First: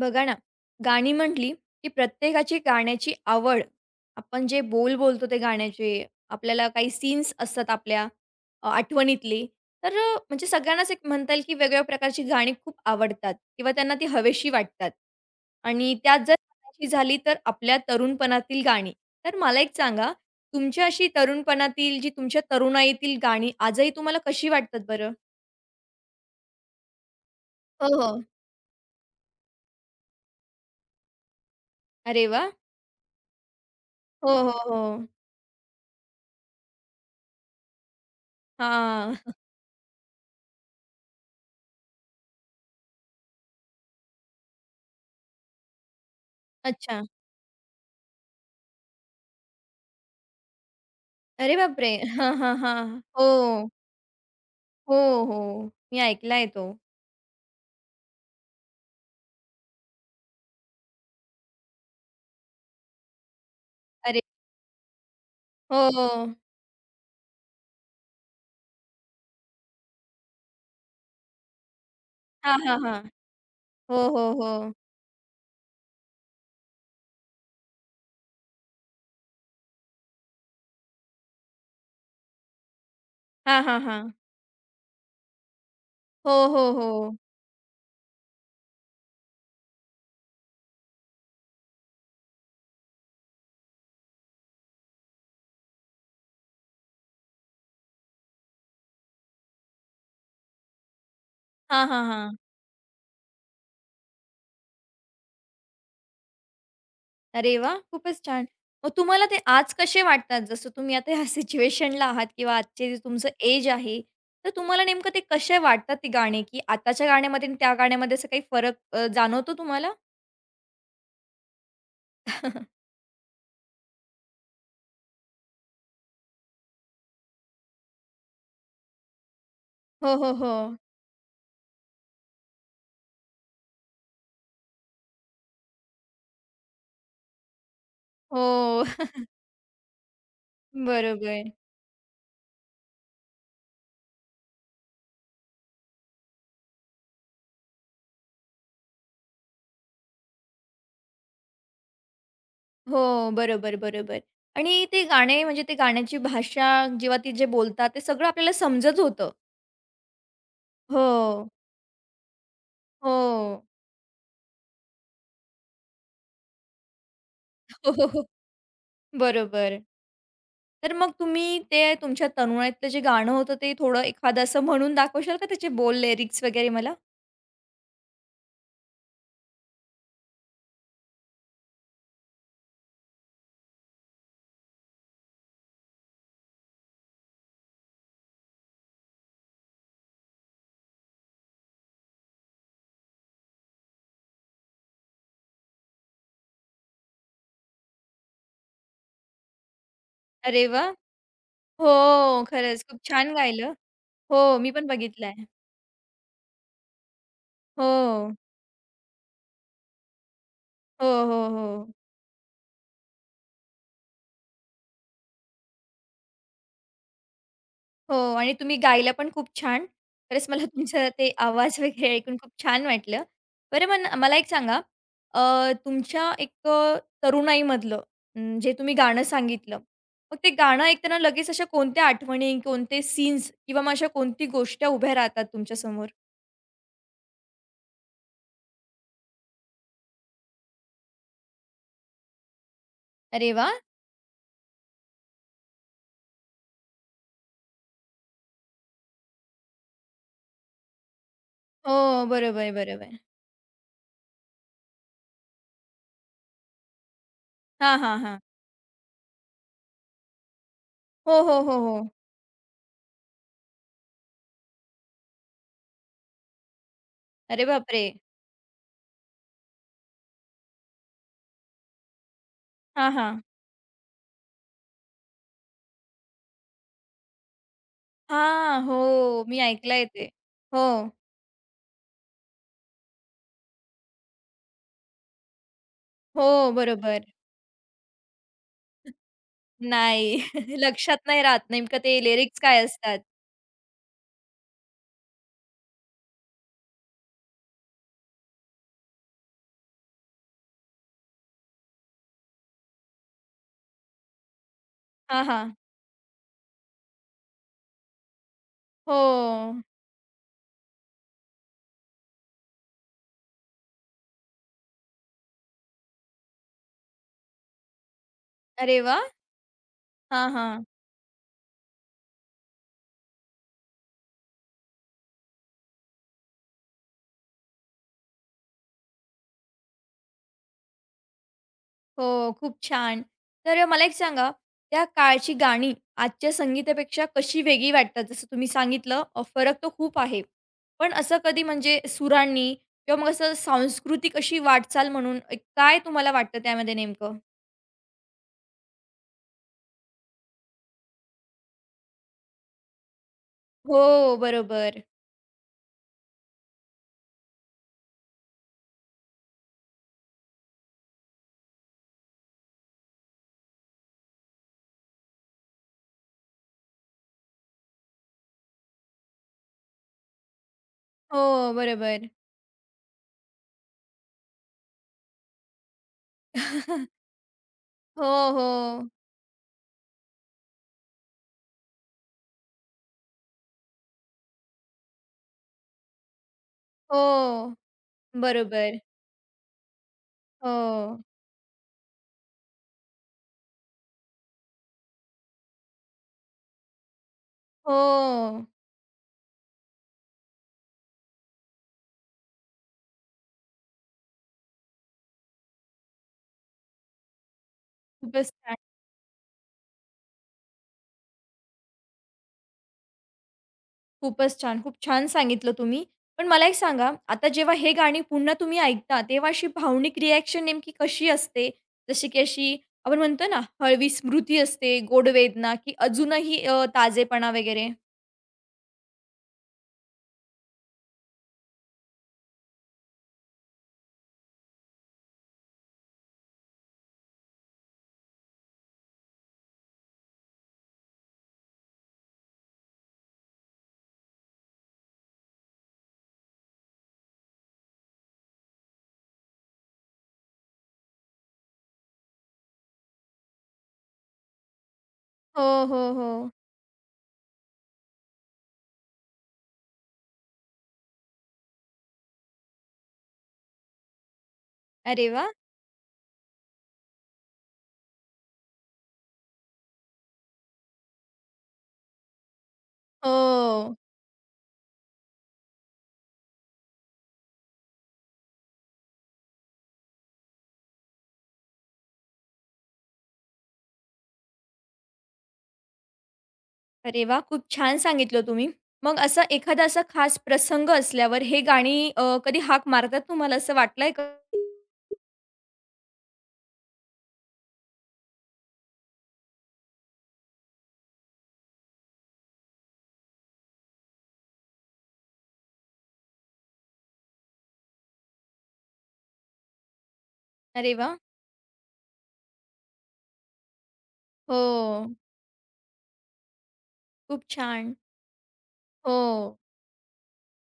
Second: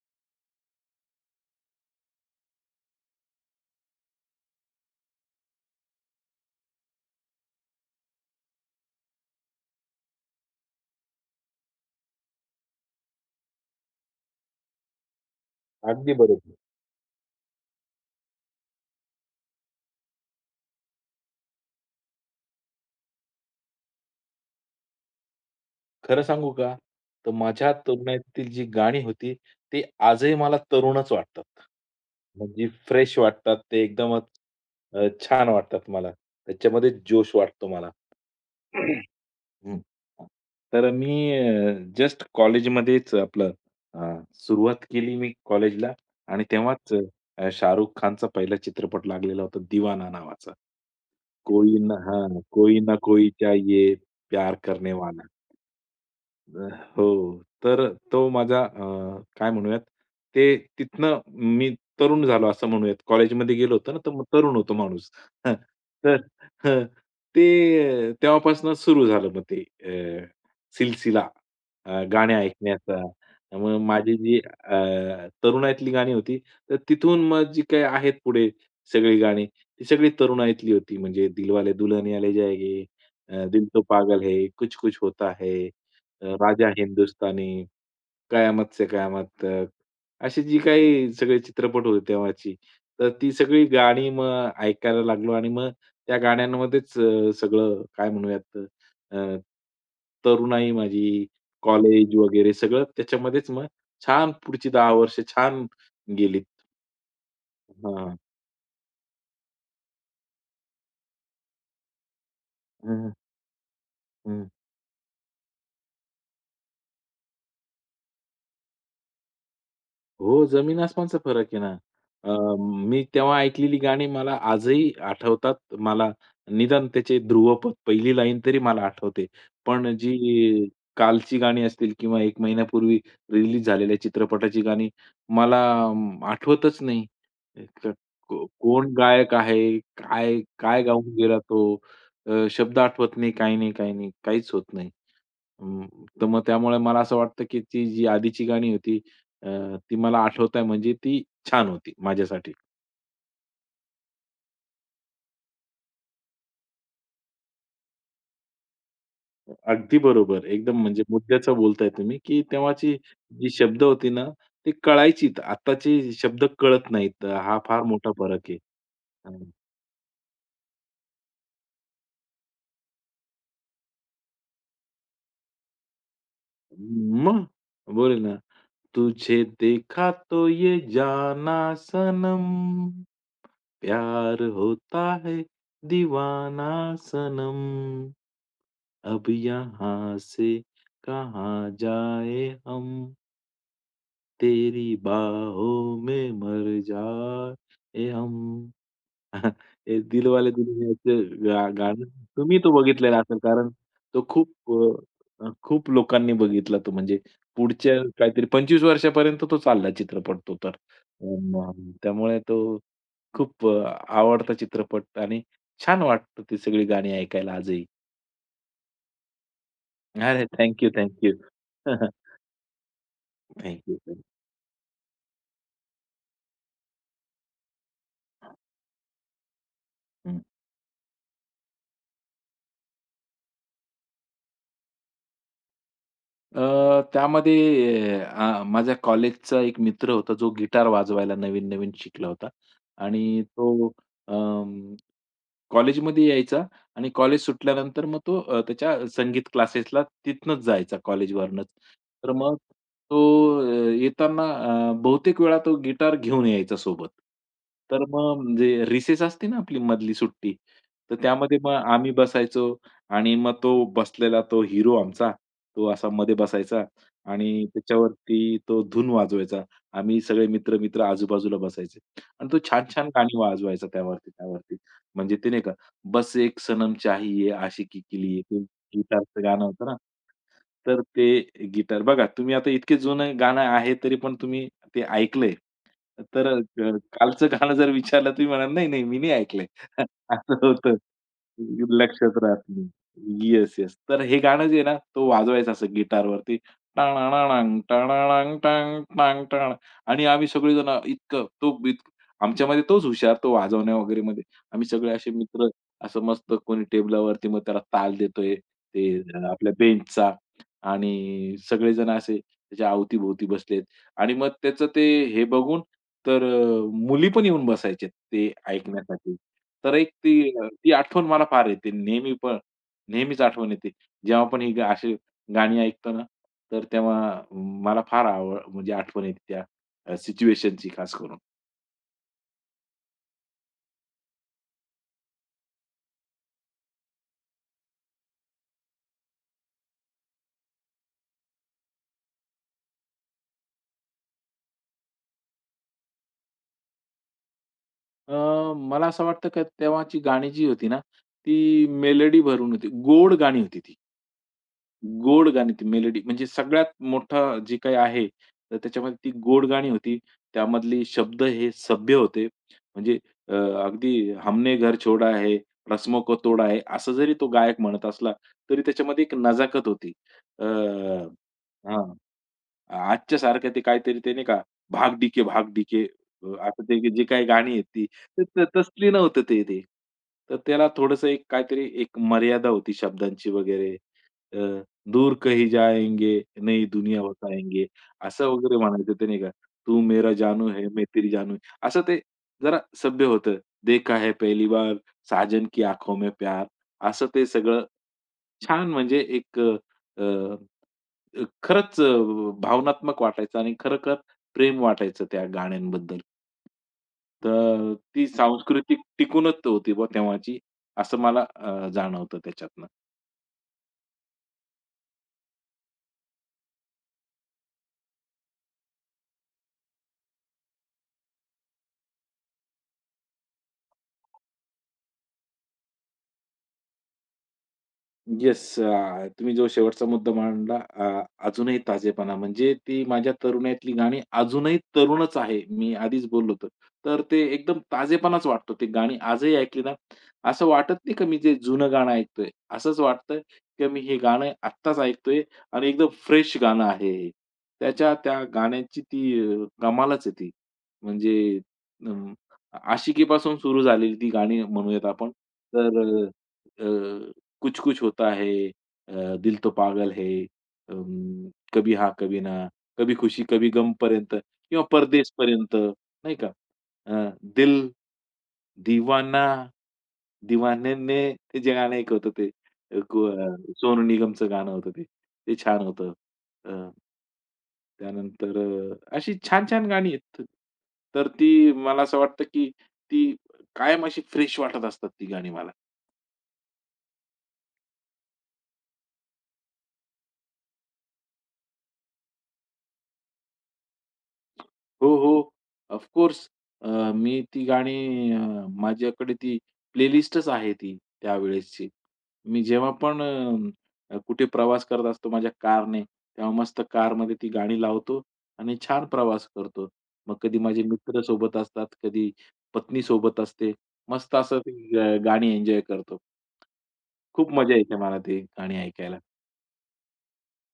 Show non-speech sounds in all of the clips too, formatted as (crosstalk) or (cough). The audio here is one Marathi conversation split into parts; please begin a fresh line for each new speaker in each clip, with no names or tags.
बघा ना, गाणी म्हटली, की प्रत्येकाची गाण्याची आवड, आपण जे बोलतो ते गाण्याचे, आपल्याला काही सीन्स असतात आपल्या आठवणीतली, तर म्हणजे सगळ्यांनाच एक म्हणता येईल, की वेगवेगळ्या प्रकारची गाणी खूप आवडतात किंवा त्यांना ती हवेशी वाटतात. आणि
अगदी
त्यात जर
बरोबर.
सांगायची झाली तर आपल्या तरुणपणातील गाणी. तर मला एक सांगा, तुमच्या अशी तरुणपणातील, जी तुमच्या तरुणाईतील गाणी आजही तुम्हाला कशी वाटतात बरं?
खरं सांगू का? तर माझ्या
हो, हो.
तरुणाईतील जी गाणी होती, ती आजही मला तरुणच वाटतात.
अरे वाह!
म्हणजे फ्रेश वाटतात. ते एकदमच
हो, हो,
अ,
हो.
छान वाटतात मला. त्याच्यामध्ये जोश वाटतो मला.
हां.
हं. तर मी जस्ट कॉलेजमध्येच आपलं अ, सुरुवात केली मी कॉलेजला आणि तेव्हाच
अच्छा.
अ, शाहरुख खानचा पहिला चित्रपट लागलेला होता, दीवाना नावाचा.
अरे
कोई
बापरे!
ना
हां,
हां,
हां,
कोई ना
हां. हो,
कोई चाहिये प्यार
हो,
करनेवाला.
हो. मी ऐकलाय तो.
हो. तर तो माझा काय म्हणूयात ते तिथनं मी तरुण झालो असं म्हणूयात. कॉलेजमध्ये गेलो होतो ना, तर
अरे
मग तरुण होतो माणूस. हं.
हो,
तर
हो.
हं. ते तेव्हापासून सुरू झालं मग ते सिलसिला गाणे
हां, हां, हां.
ऐकण्याचा. मग
हो,
माझी
हो,
जी
हो.
अ, तरुणाईतली गाणी होती, तर तिथून मग जी काही आहेत पुढे सगळी गाणी, ती सगळी तरुणाईतली होती. म्हणजे दिलवाले दुल्हनिया ले जाएंगे,
हां,
दिल
हां,
तो
हां.
पागल है, कुछ कुछ होता है.
हो,
राजा
हो, हो.
हिंदुस्तानी, कयामत से कयामत तक, अशी जी काही सगळे चित्रपट होते तेव्हाची, तर ती सगळी गाणी मग ऐकायला लागलो आणि मग त्या गाण्यांमध्येच सगळं काय म्हणूयात अ, तरुणाई माझी,
हां, हां,
कॉलेज
हां.
वगैरे सगळं त्याच्यामध्येच मग छान पुढची 10 वर्ष छान गेलीत.
अरे वाह!
हां.
खूपच छान. मग तुम्हाला ते आज कसे वाटतात? जसं तुम्ही आता ह्या सिच्युएशनला आहात किंवा आजचे जे
हं,
तुमचं एज आहे,
हं.
तर तुम्हाला नेमकं ते कसे वाटतात ती गाणी? की आताच्या गाण्यामध्ये आणि त्या गाण्यामध्ये असा काही फरक जाणवतो तुम्हाला?
हो, जमीन-आसमानचा फरक आहे ना. अ,
(laughs)
मी तेव्हा ऐकलेली गाणी मला आजही आठवतात. मला निदान त्याचे ध्रुवपद पहिली लाईन तरी मला आठवते. पण
हो,
जी
हो, हो.
कालची गाणी असतील किंवा एक महिन्यापूर्वी रिलीज झालेल्या चित्रपटाची गाणी मला आठवतच नाही. क को
हो.
कोण गायक आहे? काय काय गाऊन गेला
बरोबर.
तो? शब्द आठवत नाही, काही नाही, काही नाही. काहीच होत नाही. अं, तर मग त्यामुळे मला असं वाटतं की ती जी आधीची गाणी होती, ती मला आठवत आहे म्हणजे ती छान होती माझ्यासाठी.
हो, बरोबर, बरोबर. आणि ते गाणे म्हणजे ते गाण्याची भाषा जेव्हा ती जे बोलतात ते सगळं आपल्याला समजत होतं.
अगदी बरोबर. एकदम म्हणजे
हो.
मुद्द्याचं बोलताय तुम्ही, की तेव्हाची
हो.
जी शब्द होती ना, ती कळायचीत. आत्ताचे शब्द कळत नाहीत. हा फार मोठा
हो
फरक आहे.
(laughs)
अ,
बरोबर. तर मग तुम्ही ते तुमच्या तरुणाईतलं जे गाणं होतं ते थोडं एखादं असं म्हणून दाखवशाल का त्याचे बोल, लिरिक्स वगैरे मला?
मग बोलेल ना, तुझे देखा तो ये जाना सनम, प्यार होता है दीवाना सनम, अब यहाँ से कहाँ जाए हम. तेरी बाहों में मर जाए हम (laughs) हे दिलवाले
अरे वाह!
दुल्हनिया चे गाणं
हो,
तुम्ही तो
खरंच खूप
बघितलेला
छान
असेल कारण
गायलं.
तो
हो, मी पण बघितलाय.
खूप लोकांनी बघितला तो म्हणजे पुढच्या
हो.
काहीतरी 25 वर्षापर्यंत तो चालला चित्रपट तो तर.
हो, हो, हो.
त्यामुळे तो खूप आवडता चित्रपट आणि छान वाटतं ती सगळी गाणी ऐकायला आजही.
हो आणि तुम्ही गायला पण खूप छान.
अरे
खरंच मला
थँक यू,
तुमचा
थँक
ते आवाज (laughs) वगैरे ऐकून खूप छान वाटलं. बरं मग मला एक सांगा, अ, तुमच्या एक तरुणाईमधलं जे तुम्ही गाणं सांगितलं, मग ते
(laughs)
गाणं ऐकताना लगेच अशा कोणत्या आठवणी, कोणते सीन्स किंवा मग अशा कोणती गोष्ट उभ्या राहतात तुमच्यासमोर?
त्यामध्ये माझ्या कॉलेजचा एक मित्र होता, जो गिटार वाजवायला नवीन-नवीन शिकला होता आणि
अरे वाह!
तो अं, कॉलेजमध्ये यायचा आणि कॉलेज सुटल्यानंतर मग तो त्याच्या संगीत क्लासेसला तिथनंच जायचा कॉलेजवरनंच.
हो,
तर मग
बरोबर, बरोबर.
तो येताना बहुतेक वेळा तो गिटार घेऊन यायचा सोबत.
हां,
तर
हां,
मग
हां.
म्हणजे रिसेस असते ना आपली मधली सुट्टी, तर
हो,
त्यामध्ये
हो,
मग
हो, हो.
आम्ही बसायचो आणि मग तो बसलेला तो हिरो आमचा, तो असा मध्ये बसायचा
अरे
आणि
बापरे!
त्याच्यावरती तो धून वाजवायचा. आम्ही सगळे मित्र-मित्र आजूबाजूला बसायचे आणि तो छान-छान
हां,
गाणी
हां.
वाजवायचा त्यावरती. म्हणजे ते नाही का, "बस एक सनम चाहिये, आशिकी के लिए" ते
हां, हो.
गिटारचं
मी
गाणं होतं ना.
ऐकलंय ते. हो.
तर ते गिटार बघा तुम्ही आता इतके जुनं गाणं आहे, तरी पण तुम्ही ते ऐकलंय.
हो,
तर
बरोबर.
कालचं गाणं जर विचारलं तुम्ही म्हणाल, "नाही, नाही, मी नाही ऐकलंय." (laughs)
नाही.
असं
(laughs)
होतं.
लक्षात नाही राहत नेमकं ते
लक्षात
लिरिक्स
राहत
काय
नाही.
असतात.
Yes, yes. तर हे गाणं जे आहे ना, तो वाजवायचा असं गिटारवरती टाणाणाणांग, टाणाणांग, टांग, टांग, टांग आणि आम्ही सगळेजण इतकं तो इत आमच्यामध्ये तोच हुशार, तो वाजवण्या वगैरे आम्ही सगळे असे
हां,
मित्र
हां.
असं मस्त कोणी टेबलावरती मग त्याला ताल देतोय, ते आपल्या
हो.
बेंचचा आणि सगळेजण असे त्याच्या अवती-भोवती बसलेत आणि मग त्याचं ते हे बघून तर मुली पण येऊन बसायच्या ते
अरे वा,
ऐकण्यासाठी. तर एक ती
हां,
अ,
हां.
ती आठवण मला फार येते. नेहमी पण नेहमीच आठवण येते. जेव्हा पण अशी गाणी ऐकतो ना, तर तेव्हा मला फार आवड म्हणजे आठवण येते त्या सिच्युएशनची खास करून.
हो, खूप छान. तर मला एक सांगा, त्या काळची गाणी आजच्या संगीतापेक्षा कशी वेगळी वाटतात? जसं तुम्ही सांगितलं फरक तो खूप आहे. पण असं कधी म्हणजे सुरांनी किंवा मग असं सांस्कृतिक अशी वाटचाल म्हणून एक काय तुम्हाला वाटतं त्यामध्ये नेमकं?
अ, मला असं वाटतं का तेव्हाची गाणी जी होती ना, ती मेलडी भरून होती. गोड गाणी होती ती.
हो, बरोबर.
गोड गाणी ती मेलडी म्हणजे सगळ्यात मोठं जे काही आहे, तर त्याच्यामध्ये ती गोड गाणी होती. त्यामधले शब्द हे सभ्य होते. म्हणजे अ, अगदी हमने घर छोडा है, रस्मों को तोडा है, असं जरी तो गायक म्हणत असला, तरी त्याच्यामध्ये एक नजाकत होती. अ,
हो,
हां.
बरोबर.
आजच्या सारखं ते काहीतरी ते नाही का, भाग डीके भाग डीके आता ते जे
(laughs)
काही गाणी आहेत ती,
हो,
तर
हो.
तसली नव्हतं ते ते. तर त्याला थोडंसं एक काहीतरी एक मर्यादा होती शब्दांची वगैरे. अ, दूर कहीं जाएंगे, नई दुनिया
हो,
बताएंगे, असं वगैरे
बरोबर.
म्हणायचं ते नाही का. तू मेरा जानू है, मैं
हो.
तेरी जानू हूँ. असं ते जरा सभ्य होतं. देखा है पहली बार, साजन की आँखों में प्यार. असं ते सगळं
हो.
छान म्हणजे एक अ, अ, खरंच अ, भावनात्मक वाटायचं आणि खरं प्रेम वाटायचं त्या गाण्यांबद्दल. तर ती हं.
खूपच छान,
सांस्कृतिक टिकूनच होती बुवा तेव्हाची, असं मला जाणवतं त्याच्यातनं.
खूपच छान. खूप छान सांगितलं तुम्ही. पण मला एक सांगा, आता जेव्हा हे गाणी पुन्हा तुम्ही ऐकता, तेव्हा अशी भावनिक रिएक्शन नेमकी कशी असते? जशी की अशी आपण म्हणतो ना, हळवी स्मृती असते, गोड वेदना की अजूनही ताजेपणा वगैरे?
येस. तुम्ही जो शेवटचा मुद्दा मांडला, अजूनही ताजेपणा म्हणजे ती माझ्या तरुणाईतली गाणी अजूनही तरुणच आहे. मी आधीच बोललो होतो. तर ते एकदम ताजेपणाच वाटतो. ते गाणी आजही ऐकली ना, असं वाटत नाही का मी जे जुनं गाणं ऐकतोय. असंच वाटतं की मी हे गाणं आत्ताच ऐकतोय आणि एकदम फ्रेश गाणं आहे हे. त्याच्या त्या गाण्याची ती कमालच आहे ती. म्हणजे अं, आशिकीपासून सुरू झालेली ती गाणी म्हणूयात आपण.
हो, हो, हो.
तर अ कुछ कुछ होता है, दिल तो पागल है, कभी हा कभी ना, कभी खुशी कभी गमपर्यंत किंवा
अरे वाह!
परदेसपर्यंत नाही का? दिल दिवाना, दिवान्याने ते जे गाणं एक होतं ते
हो.
सोनू निगमचं गाणं होतं ते. ते छान होतं. अ, त्यानंतर अशी छान-छान गाणी आहेत. तर ती मला असं वाटतं, की ती कायम अशी फ्रेश वाटत असतात ती गाणी मला.
अरे वाह! खूप छान सांगितलं तुम्ही. मग असा एखादा असा खास प्रसंग असल्यावर हे गाणी कधी हाक मारतात तुम्हाला असं वाटलंय का?
हो, हो. Of course. अ, मी ती गाणी अ, माझ्याकडे ती प्लेलिस्टच आहे ती त्यावेळेसची. मी जेव्हा पण कुठे प्रवास करत असतो माझ्या कारने, तेव्हा मस्त कारमध्ये ती गाणी लावतो आणि छान प्रवास करतो. मग कधी माझे
अरे वाह!
मित्र सोबत असतात, कधी पत्नी सोबत असते. मस्त
हो.
असं ती गाणी एन्जॉय करतो.
खूप
खूप मजा
छान.
येते मला ती गाणी ऐकायला.
हो.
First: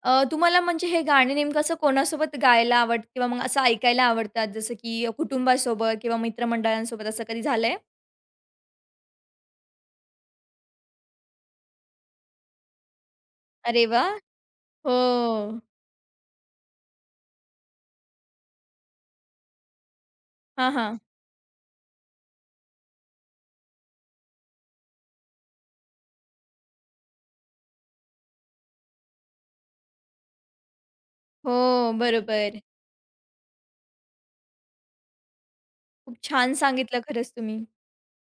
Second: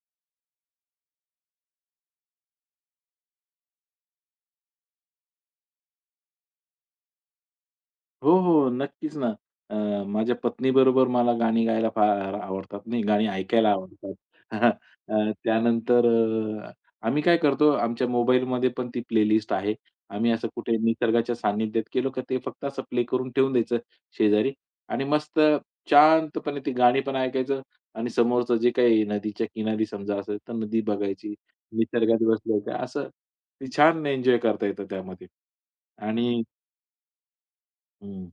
तुम्हाला म्हणजे हे गाणे नेमकं असं कोणासोबत गायला आवडतं किंवा मग असं ऐकायला आवडतात? जसं की कुटुंबासोबत किंवा मित्रमंडळांसोबत असं कधी झालंय?
हो, हो. नक्कीच ना. अ, माझ्या पत्नीबरोबर मला गाणी गायला फार आवडतात. नाही, गाणी ऐकायला
अरे वाह!
आवडतात. (laughs)
हो.
त्यानंतर अ, आम्ही काय करतो, आमच्या मोबाईलमध्ये पण ती प्लेलिस्ट आहे. आम्ही असं
हां,
कुठे
हां.
निसर्गाच्या सान्निध्यात गेलो का ते फक्त असं प्ले करून ठेवून द्यायचं शेजारी आणि मस्त शांतपणे ती गाणी पण ऐकायचं आणि समोरचं जे काही नदीच्या किनारी समजा असेल, तर नदी बघायची.
हो,
निसर्गात
बरोबर.
बसलोय का असं ते छान एन्जॉय करता येतं त्यामध्ये
खूप
आणि
छान सांगितलं खरंच तुम्ही.
हं.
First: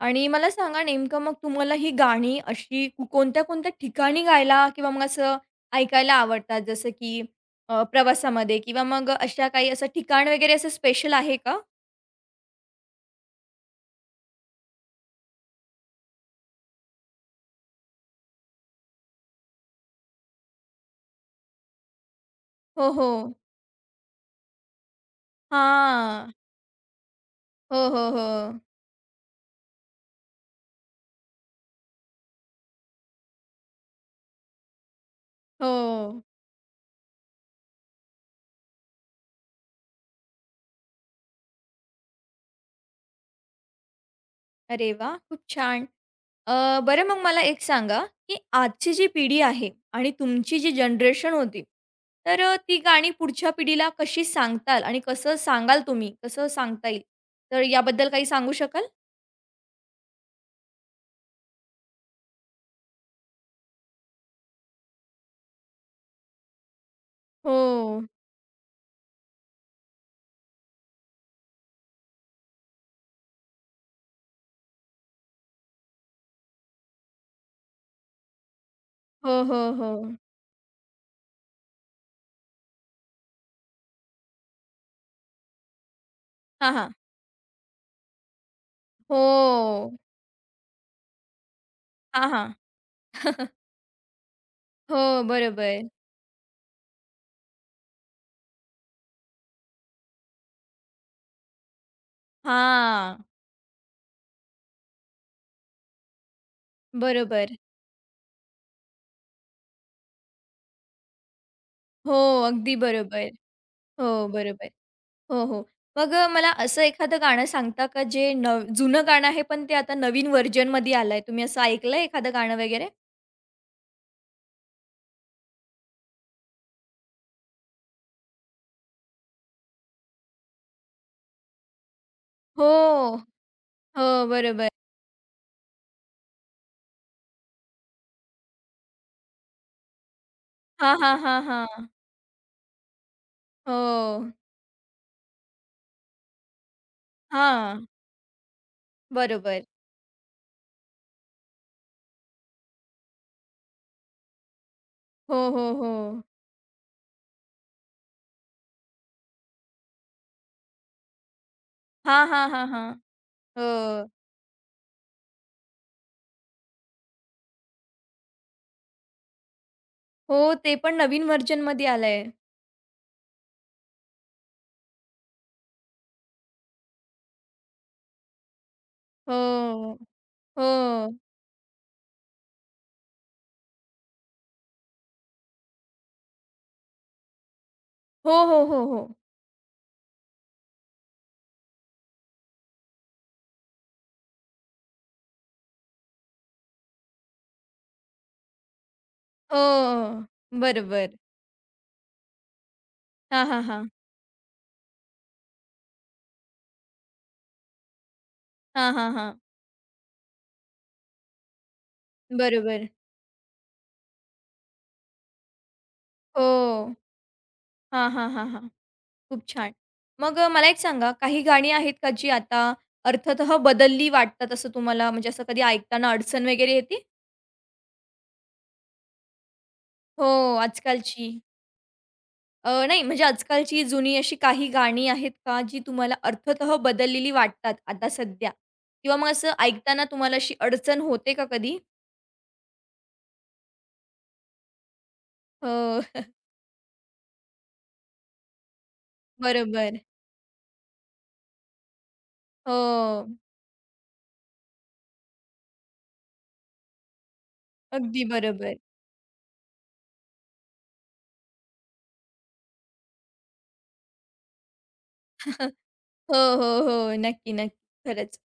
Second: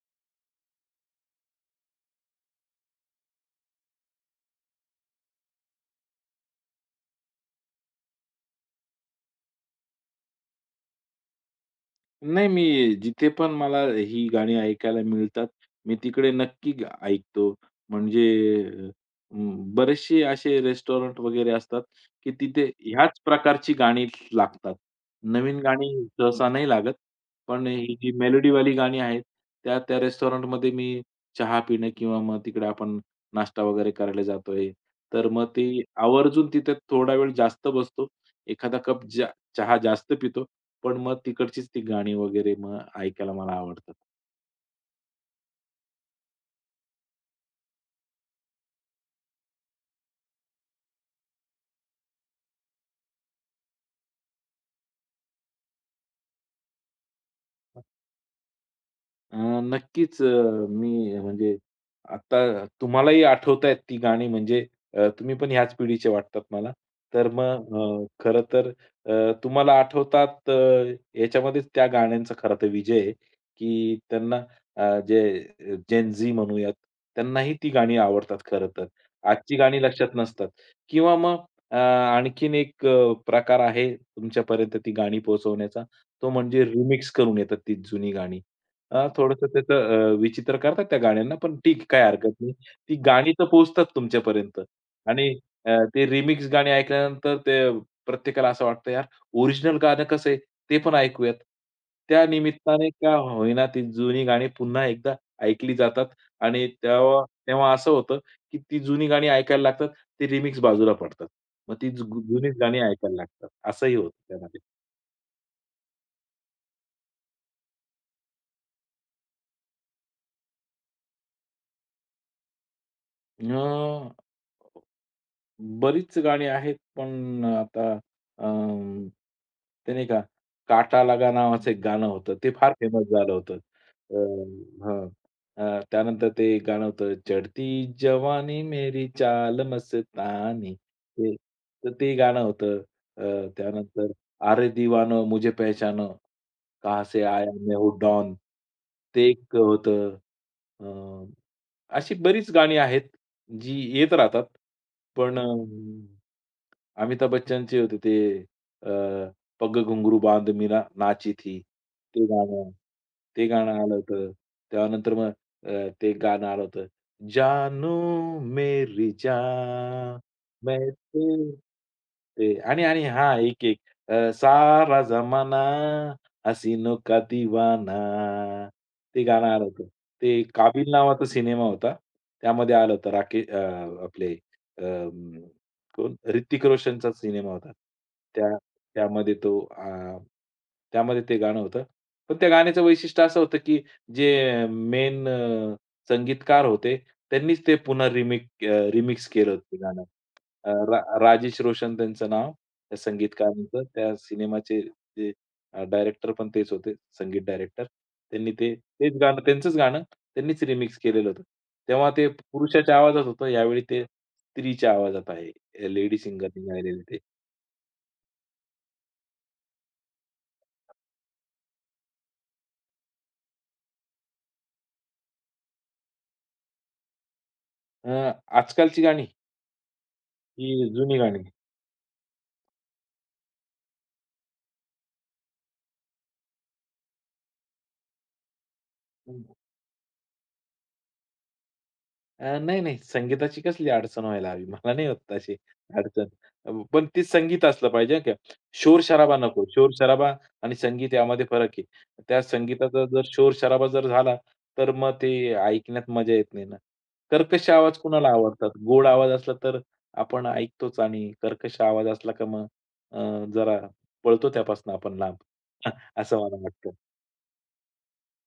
आणि मला सांगा नेमकं मग तुम्हाला ही गाणी अशी कोणत्या-कोणत्या ठिकाणी गायला किंवा मग असं ऐकायला आवडतात? जसं की प्रवासामध्ये किंवा मग अशा काही असं ठिकाण वगैरे असं स्पेशल आहे का?
नाही, मी जिथे पण मला ही गाणी ऐकायला मिळतात, मी तिकडे नक्की ऐकतो. म्हणजे अ, बरेचसे असे रेस्टॉरंट वगैरे असतात, की तिथे
हो,
ह्याच
हो.
प्रकारची गाणी लागतात. नवीन गाणी
हां.
सहसा नाही लागत, पण
हो,
ही
हो,
जी
हो.
मेलोडीवाली गाणी आहेत, त्या त्या रेस्टॉरंटमध्ये मी चहा पिणं किंवा मग तिकडे आपण नाश्ता वगैरे करायला जातोय, तर मग ते
हो.
आवर्जून तिथे थोडा वेळ जास्त बसतो. एखादा कप चहा जास्त पितो पण मग तिकडचीच ती गाणी वगैरे मग ऐकायला मला आवडतात.
अरे वाह! खूप छान. बरं मग मला एक सांगा, की आजची जी पिढी आहे आणि तुमची जी जनरेशन होती, तर ती गाणी पुढच्या पिढीला कशी सांगताल आणि कसं सांगाल तुम्ही? कसं सांगता येईल? तर याबद्दल काही सांगू शकाल?
अ, नक्कीच मी म्हणजे आता तुम्हालाही आठवतायत ती गाणी म्हणजे तुम्ही पण ह्याच पिढीचे वाटतात मला. तर
हो.
मग अ, तर तुम्हाला आठवतात, याच्यामध्येच त्या गाण्यांचा खरा तर विजय आहे, की त्यांना जे जेन झी म्हणूयात, त्यांनाही ती गाणी आवडतात खरं तर.
हो,
आजची
हो,
गाणी
हो.
लक्षात नसतात किंवा मग आणखीन एक प्रकार आहे तुमच्यापर्यंत ती गाणी पोहोचवण्याचा, तो म्हणजे
हां, हां.
रिमिक्स करून येतात ती जुनी गाणी. थोडंसं
हो.
त्याचं विचित्र करतात त्या गाण्यांना, पण ठीक काही
हां,
हरकत नाही.
हां.
ती गाणी तर पोहोचतात तुमच्यापर्यंत
हो,
आणि
बरोबर.
ते रिमिक्स गाणी ऐकल्यानंतर ते प्रत्येकाला असं वाटतं, "यार, ओरिजिनल गाणं कसं आहे, ते पण ऐकूयात." त्या निमित्ताने का
हां.
होईना ती जुनी गाणी पुन्हा एकदा ऐकली जातात आणि तेव्हा
बरोबर.
तेव्हा असं होतं, की ती जुनी गाणी ऐकायला लागतात, ती रिमिक्स बाजूला पडतात. मग ती
हो,
जुनीच
अगदी
गाणी ऐकायला
बरोबर.
लागतात. असंही
हो,
होतं त्यामध्ये.
बरोबर. हो, हो. मग मला असं एखादं गाणं सांगता का जे जुनं गाणं आहे, पण ते आता नवीन व्हर्जनमध्ये आलंय? तुम्ही असं ऐकलंय एखादं गाणं वगैरे?
अ, बरीच गाणी आहेत, पण आता अं, ते नाही का, "काटा लगा" नावाचं एक गाणं होतं. ते फार फेमस
हो.
झालं होतं.
हो, बरोबर.
हां. त्यानंतर ते एक गाणं होतं, "चढती जवानी मेरी चाल मस्तानी."
हां, हां, हां, हां.
ते गाणं होतं.
हो.
त्यानंतर "अरे दिवानो मुझे पहचानो, कहाँ से आया मैं
हां,
हूँ डॉन." ते एक
बरोबर.
होतं. अ अशी बरीच गाणी आहेत, जी येत राहतात.
हो,
पण
हो, हो.
अमिताभ बच्चनची होती ते अ, पग घुंगरू बांध मीना नाची थी. ते
हां, हां, हां,
गाणं
हां.
ते गाणं आलं
हो.
होतं. त्यानंतर मग ते गाणं आलं होतं. जानू मेरी जान
हो, ते
मैं
पण नवीन
तेरे
व्हर्जनमध्ये आलंय.
ते आणि आणि हां, एक-एक सारा जमाना हसीनो का दिवाना ते गाणं आलं होतं.
हो.
ते काबील
हो.
नावाचा सिनेमा होता. त्यामध्ये आलं होतं आपले कोण? ऋतिक रोशनचाच सिनेमा होता.
हो,
त्या
हो, हो, हो.
त्यामध्ये तो त्यामध्ये ते गाणं होतं. पण त्या गाण्याचं वैशिष्ट्य असं होतं, की जे मेन संगीतकार होते, त्यांनीच ते पुन्हा रिमिक्स केलं ते गाणं.
हो.
अ, रा
बरोबर.
राजेश रोशन त्यांचं नाव, त्या
हां, हां,
संगीतकारांचं.
हां.
त्या सिनेमाचे ते डायरेक्टर पण तेच होते, संगीत डायरेक्टर. त्यांनी ते
हां, हां,
तेच
हां.
गाणं त्यांनीच रिमिक्स केलेलं होतं. तेव्हा ते
बरोबर.
पुरुषाच्या आवाजात होतं, यावेळी ते स्त्रीच्या आवाजात आहे. लेडी
हो.
सिंगरनी गायलेली ते.
हां, हां, हां, हां. खूप छान. मग मला एक सांगा, काही गाणी आहेत का जी आता अर्थतः बदलली वाटतात असं तुम्हाला? म्हणजे असं कधी ऐकताना अडचण वगैरे येते?
अ, आजकालची गाणी,
हो,
ही जुनी
आजकालची.
गाणी.
नाही म्हणजे आजकालची जुनी अशी काही गाणी आहेत का, जी तुम्हाला अर्थतः बदललेली वाटतात आता सध्या? किंवा मग असं ऐकताना तुम्हाला अशी अडचण होते का कधी?
नाही, नाही संगीताची कसली अडचण व्हायला हवी. मला नाही होत तशी
हो,
अडचण.
(laughs)
पण ते संगीत असलं पाहिजे हं का. शोर-शराबा नको.
बरोबर.
शोर-शराबा आणि संगीत यामध्ये फरक आहे. त्या संगीताचा जर
हो,
शोर-शराबा जर झाला, तर मग ते ऐकण्यात मजा येत नाही ना. कर्कश आवाज
अगदी
कुणाला आवडतात.
बरोबर.
गोड आवाज असला तर आपण ऐकतोच आणि कर्कश आवाज असला का मग अ, जरा पळतो त्यापासून आपण लांब.
(laughs)
(laughs)
हो,
असं मला
हो,
वाटतं.
हो. नक्की, नक्की. खरंच.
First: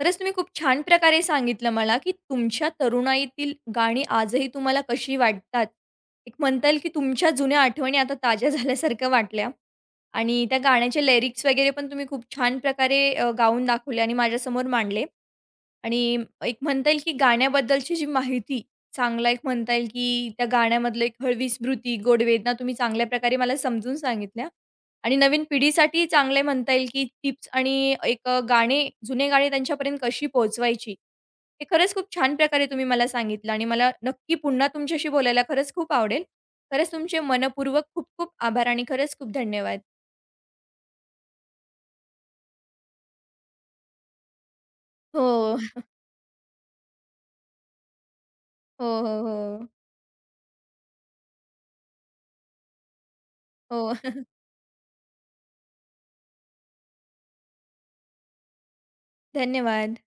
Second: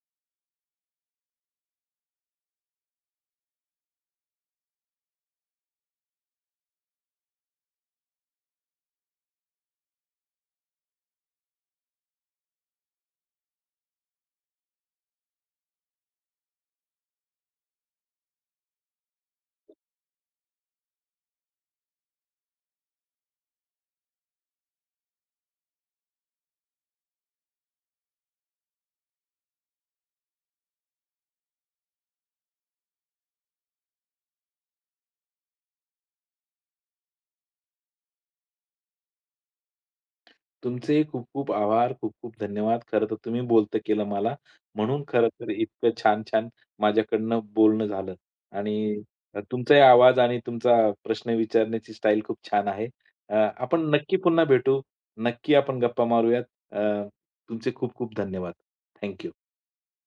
खरंच तुम्ही खूप छान प्रकारे सांगितलं मला, की तुमच्या तरुणाईतील गाणी आजही तुम्हाला कशी वाटतात. एक म्हणता येईल, की तुमच्या जुन्या आठवणी आता ताज्या (laughs) झाल्यासारख्या वाटल्या आणि त्या गाण्याचे लिरिक्स वगैरे पण तुम्ही खूप छान प्रकारे गाऊन दाखवले आणि माझ्यासमोर मांडले. आणि एक म्हणता येईल की गाण्याबद्दलची जी माहिती चांगला एक म्हणता येईल की त्या गाण्यामधलं एक हळवी स्मृती, गोड वेदना तुम्ही चांगल्या प्रकारे मला समजून सांगितल्या आणि नवीन पिढीसाठी चांगले म्हणता येईल की टिप्स आणि एक गाणे जुने गाणी त्यांच्यापर्यंत कशी पोहोचवायची, हे खरंच खूप छान प्रकारे तुम्ही मला सांगितलं आणि मला नक्की पुन्हा तुमच्याशी बोलायला खरंच खूप आवडेल. खरंच तुमचे मनःपूर्वक खूप-खूप आभार आणि खरंच खूप धन्यवाद.
तुमचे खूप-खूप आभार, खूप-खूप धन्यवाद. खरं तर तुम्ही बोलतं केलं मला, म्हणून खरं तर
हो,
इतकं छान-छान माझ्याकडनं बोलणं झालं
हो,
आणि
हो, हो.
तुमचाही आवाज आणि तुमचा प्रश्न विचारण्याची स्टाईल खूप छान आहे. आपण
हो.
नक्की
(laughs)
पुन्हा भेटू. नक्की आपण गप्पा मारूयात. अ, तुमचे खूप-खूप धन्यवाद. थँक
धन्यवाद.